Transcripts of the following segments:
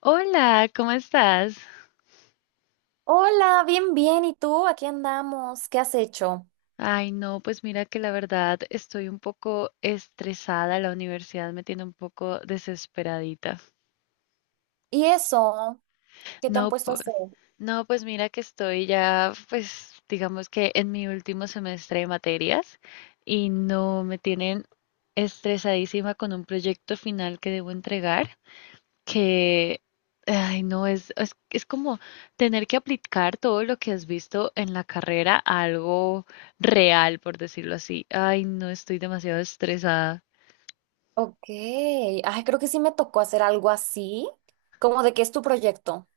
Hola, ¿cómo estás? Hola, bien, bien. ¿Y tú? Aquí andamos. ¿Qué has hecho? Ay, no, pues mira que la verdad estoy un poco estresada, la universidad me tiene un poco desesperadita. ¿Y eso? ¿Qué te han No, puesto a pu- hacer? no, pues mira que estoy ya, pues digamos que en mi último semestre de materias y no me tienen estresadísima con un proyecto final que debo entregar. Que, ay, no, es como tener que aplicar todo lo que has visto en la carrera a algo real, por decirlo así. Ay, no, estoy demasiado estresada. Ok. Ay, creo que sí me tocó hacer algo así. ¿Cómo de qué es tu proyecto?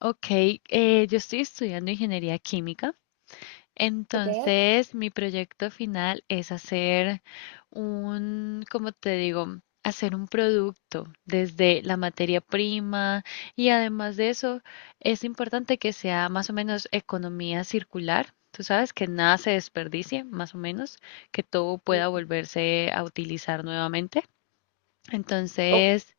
Ok, yo estoy estudiando ingeniería química. Ok. Entonces, mi proyecto final es hacer un, como te digo, hacer un producto desde la materia prima y además de eso, es importante que sea más o menos economía circular. Tú sabes que nada se desperdicie, más o menos, que todo pueda volverse a utilizar nuevamente. Ok. Entonces,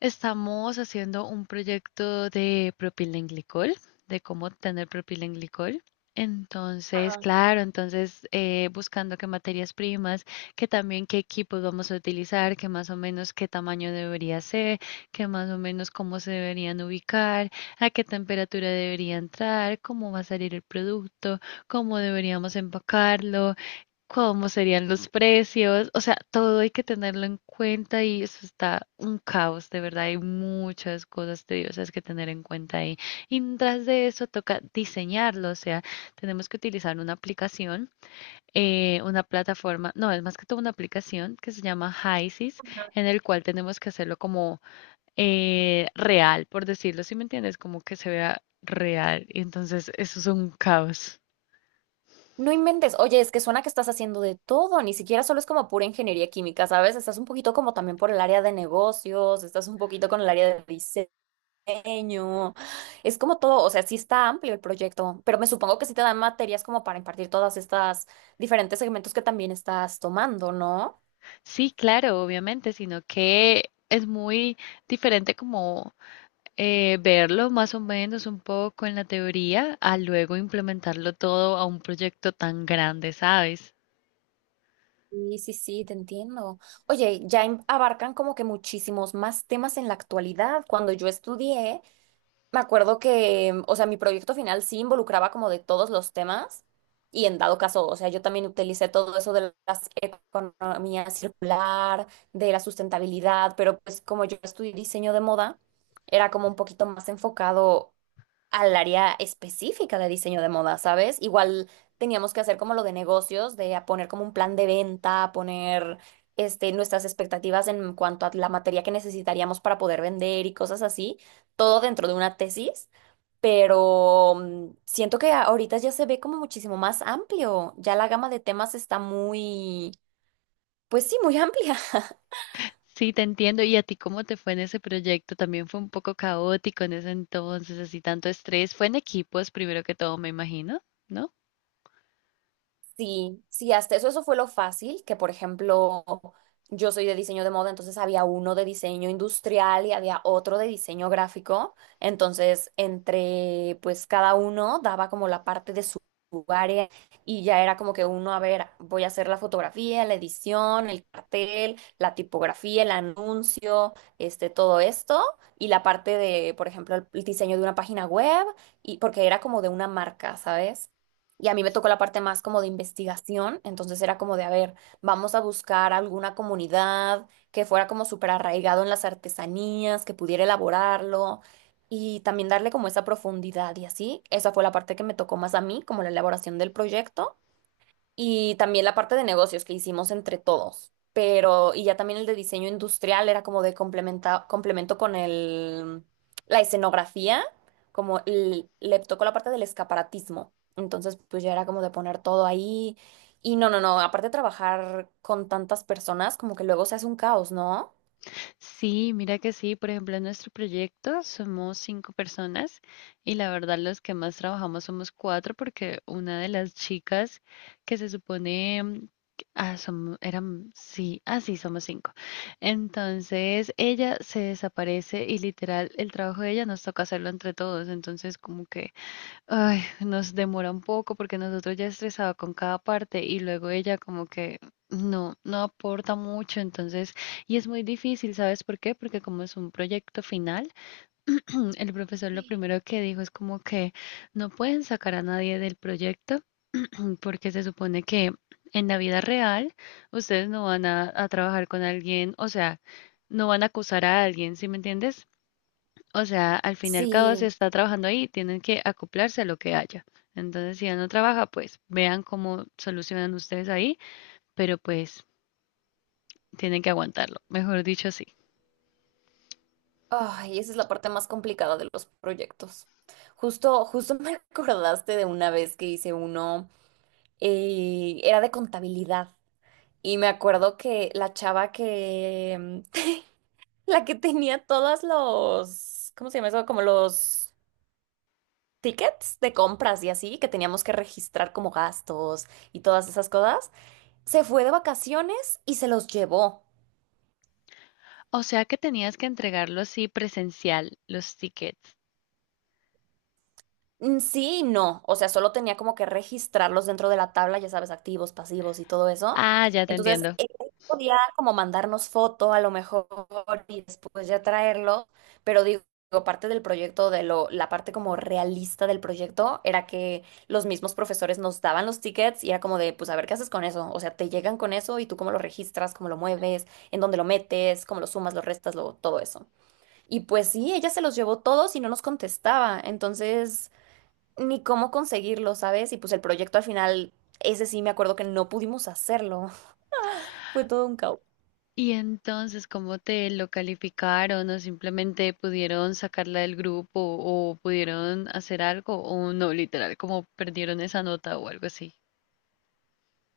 estamos haciendo un proyecto de propilenglicol, de cómo obtener propilenglicol. Entonces, Ajá. claro, entonces buscando qué materias primas, que también qué equipos vamos a utilizar, que más o menos qué tamaño debería ser, que más o menos cómo se deberían ubicar, a qué temperatura debería entrar, cómo va a salir el producto, cómo deberíamos empacarlo, cómo serían los precios, o sea, todo hay que tenerlo en cuenta y eso está un caos, de verdad, hay muchas cosas tediosas que tener en cuenta ahí. Y tras de eso toca diseñarlo, o sea, tenemos que utilizar una aplicación, una plataforma, no, es más que todo una aplicación que se llama Hisis, en el cual tenemos que hacerlo como real, por decirlo, ¿si me entiendes? Como que se vea real, y entonces eso es un caos. No inventes. Oye, es que suena que estás haciendo de todo. Ni siquiera solo es como pura ingeniería química, ¿sabes? Estás un poquito como también por el área de negocios, estás un poquito con el área de diseño. Es como todo, o sea, sí está amplio el proyecto, pero me supongo que sí te dan materias como para impartir todas estas diferentes segmentos que también estás tomando, ¿no? Sí, claro, obviamente, sino que es muy diferente como verlo más o menos un poco en la teoría a luego implementarlo todo a un proyecto tan grande, ¿sabes? Sí, sí, sí, te entiendo. Oye, abarcan como que muchísimos más temas en la actualidad. Cuando yo estudié, me acuerdo que, o sea, mi proyecto final sí involucraba como de todos los temas y en dado caso, o sea, yo también utilicé todo eso de las economía circular, de la sustentabilidad, pero pues como yo estudié diseño de moda, era como un poquito más enfocado al área específica de diseño de moda, ¿sabes? Igual teníamos que hacer como lo de negocios, de a poner como un plan de venta, a poner este, nuestras expectativas en cuanto a la materia que necesitaríamos para poder vender y cosas así, todo dentro de una tesis, pero siento que ahorita ya se ve como muchísimo más amplio, ya la gama de temas está muy, pues sí, muy amplia. Sí, te entiendo. ¿Y a ti cómo te fue en ese proyecto? También fue un poco caótico en ese entonces, así tanto estrés. Fue en equipos, primero que todo, me imagino, ¿no? Sí, sí, hasta eso, eso fue lo fácil, que por ejemplo, yo soy de diseño de moda, entonces había uno de diseño industrial y había otro de diseño gráfico, entonces entre pues cada uno daba como la parte de su área y ya era como que uno, a ver, voy a hacer la fotografía, la edición, el cartel, la tipografía, el anuncio, este, todo esto y la parte de, por ejemplo, el diseño de una página web y porque era como de una marca, ¿sabes? Y a mí me tocó la parte más como de investigación, entonces era como de, a ver, vamos a buscar alguna comunidad que fuera como súper arraigado en las artesanías, que pudiera elaborarlo y también darle como esa profundidad y así. Esa fue la parte que me tocó más a mí, como la elaboración del proyecto. Y también la parte de negocios que hicimos entre todos. Pero, y ya también el de diseño industrial era como de complementa, complemento con el, la escenografía, como le tocó la parte del escaparatismo. Entonces, pues ya era como de poner todo ahí. Y no, no, no, aparte de trabajar con tantas personas, como que luego se hace un caos, ¿no? Sí, mira que sí. Por ejemplo, en nuestro proyecto somos cinco personas y la verdad los que más trabajamos somos cuatro porque una de las chicas que se supone... Ah, eran, sí, ah, sí, somos cinco. Entonces ella se desaparece y literal el trabajo de ella nos toca hacerlo entre todos. Entonces como que ay, nos demora un poco porque nosotros ya estresado con cada parte y luego ella como que no, no aporta mucho, entonces, y es muy difícil, ¿sabes por qué? Porque como es un proyecto final, el profesor lo primero que dijo es como que no pueden sacar a nadie del proyecto porque se supone que en la vida real ustedes no van a trabajar con alguien, o sea, no van a acusar a alguien, ¿sí me entiendes? O sea, al fin y al cabo se Sí. está trabajando ahí, tienen que acoplarse a lo que haya. Entonces, si él no trabaja, pues vean cómo solucionan ustedes ahí, pero pues tienen que aguantarlo, mejor dicho sí. Ay, esa es la parte más complicada de los proyectos. Justo, justo me acordaste de una vez que hice uno, era de contabilidad. Y me acuerdo que la que tenía todos los, ¿cómo se llama eso? Como los tickets de compras y así, que teníamos que registrar como gastos y todas esas cosas, se fue de vacaciones y se los llevó. O sea que tenías que entregarlo así presencial, los tickets. Sí y no, o sea, solo tenía como que registrarlos dentro de la tabla, ya sabes, activos, pasivos y todo eso. Ah, ya te Entonces, entiendo. él podía como mandarnos foto a lo mejor y después ya traerlo, pero digo, parte del proyecto, de lo, la parte como realista del proyecto era que los mismos profesores nos daban los tickets y era como de, pues a ver qué haces con eso, o sea, te llegan con eso y tú cómo lo registras, cómo lo mueves, en dónde lo metes, cómo lo sumas, lo restas, lo, todo eso. Y pues sí, ella se los llevó todos y no nos contestaba, entonces ni cómo conseguirlo, ¿sabes? Y pues el proyecto al final, ese sí me acuerdo que no pudimos hacerlo. Fue todo un caos. Y entonces, ¿cómo te lo calificaron o simplemente pudieron sacarla del grupo o pudieron hacer algo o no, literal, como perdieron esa nota o algo así?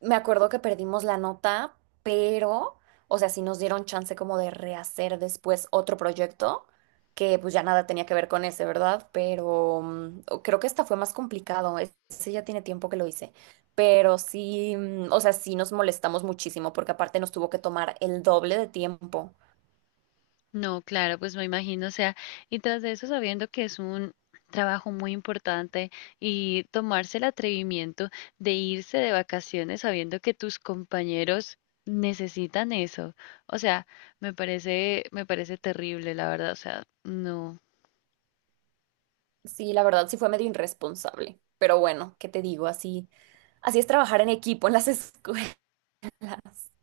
Me acuerdo que perdimos la nota, pero, o sea, sí nos dieron chance como de rehacer después otro proyecto, que pues ya nada tenía que ver con ese, ¿verdad? Pero creo que esta fue más complicado. Ese ya tiene tiempo que lo hice. Pero sí, o sea, sí nos molestamos muchísimo porque aparte nos tuvo que tomar el doble de tiempo. No, claro, pues me imagino, o sea, y tras de eso sabiendo que es un trabajo muy importante y tomarse el atrevimiento de irse de vacaciones sabiendo que tus compañeros necesitan eso. O sea, me parece terrible, la verdad, o sea, no. Sí, la verdad sí fue medio irresponsable. Pero bueno, ¿qué te digo? Así. Así es trabajar en equipo en las escuelas.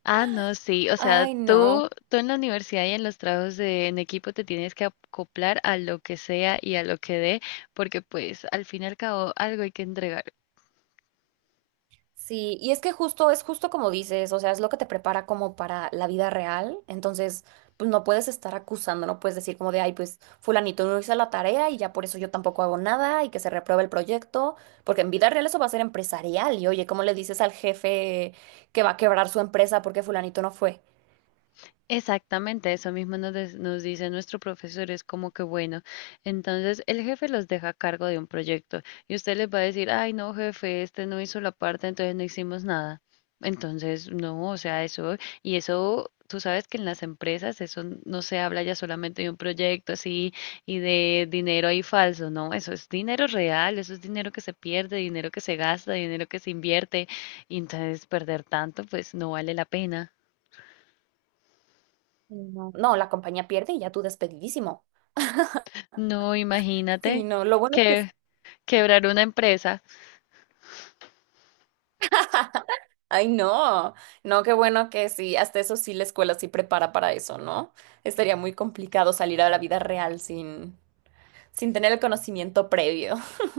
Ah, no, sí, o sea, Ay, no. tú en la universidad y en los trabajos de, en equipo te tienes que acoplar a lo que sea y a lo que dé, porque pues al fin y al cabo algo hay que entregar. Sí, y es que justo, es justo como dices, o sea, es lo que te prepara como para la vida real. Entonces, pues no puedes estar acusando, no puedes decir como de, ay, pues fulanito no hizo la tarea y ya por eso yo tampoco hago nada y que se repruebe el proyecto, porque en vida real eso va a ser empresarial. Y oye, ¿cómo le dices al jefe que va a quebrar su empresa porque fulanito no fue? Exactamente, eso mismo nos dice nuestro profesor, es como que bueno, entonces el jefe los deja a cargo de un proyecto y usted les va a decir, ay no jefe, este no hizo la parte, entonces no hicimos nada. Entonces, no, o sea, eso, y eso, tú sabes que en las empresas eso no se habla ya solamente de un proyecto así y de dinero ahí falso, no, eso es dinero real, eso es dinero que se pierde, dinero que se gasta, dinero que se invierte, y entonces perder tanto, pues no vale la pena. Sí, no. No, la compañía pierde y ya tú despedidísimo. No, Sí, imagínate no, lo bueno es que que quebrar una empresa. ay, no, no, qué bueno que sí, hasta eso sí la escuela sí prepara para eso, ¿no? Estaría muy complicado salir a la vida real sin, sin tener el conocimiento previo.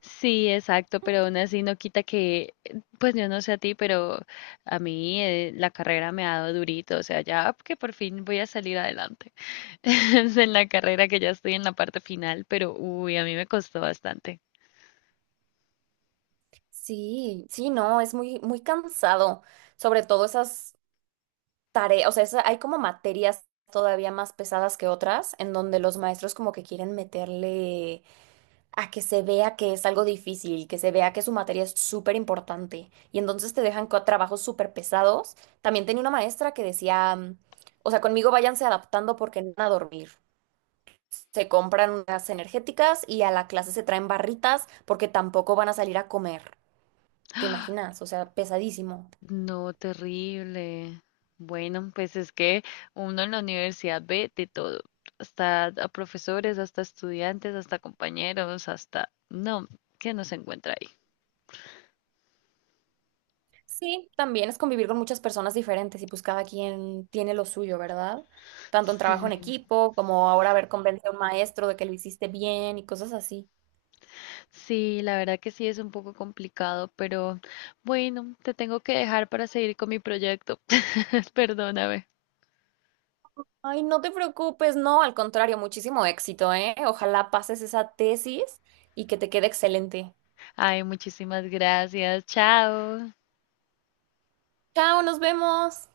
Sí, exacto, pero aún así no quita que, pues yo no sé a ti, pero a mí la carrera me ha dado durito, o sea, ya que por fin voy a salir adelante en la carrera que ya estoy en la parte final, pero uy, a mí me costó bastante. Sí, sí, no, es muy, muy cansado, sobre todo esas tareas, o sea, hay como materias todavía más pesadas que otras en donde los maestros como que quieren meterle a que se vea que es algo difícil, que se vea que su materia es súper importante y entonces te dejan trabajos súper pesados. También tenía una maestra que decía, o sea, conmigo váyanse adaptando porque no van a dormir. Se compran unas energéticas y a la clase se traen barritas porque tampoco van a salir a comer. ¿Te imaginas? O sea, pesadísimo. No, terrible. Bueno, pues es que uno en la universidad ve de todo, hasta a profesores, hasta estudiantes, hasta compañeros, hasta... No, que no se encuentra ahí. Sí, también es convivir con muchas personas diferentes y pues cada quien tiene lo suyo, ¿verdad? Tanto en trabajo Sí, sí, en equipo como ahora ver convence a un maestro de que lo hiciste bien y cosas así. sí, la verdad que sí es un poco complicado, pero bueno, te tengo que dejar para seguir con mi proyecto. Perdóname. Ay, no te preocupes, no, al contrario, muchísimo éxito, ¿eh? Ojalá pases esa tesis y que te quede excelente. Ay, muchísimas gracias. Chao. Chao, nos vemos.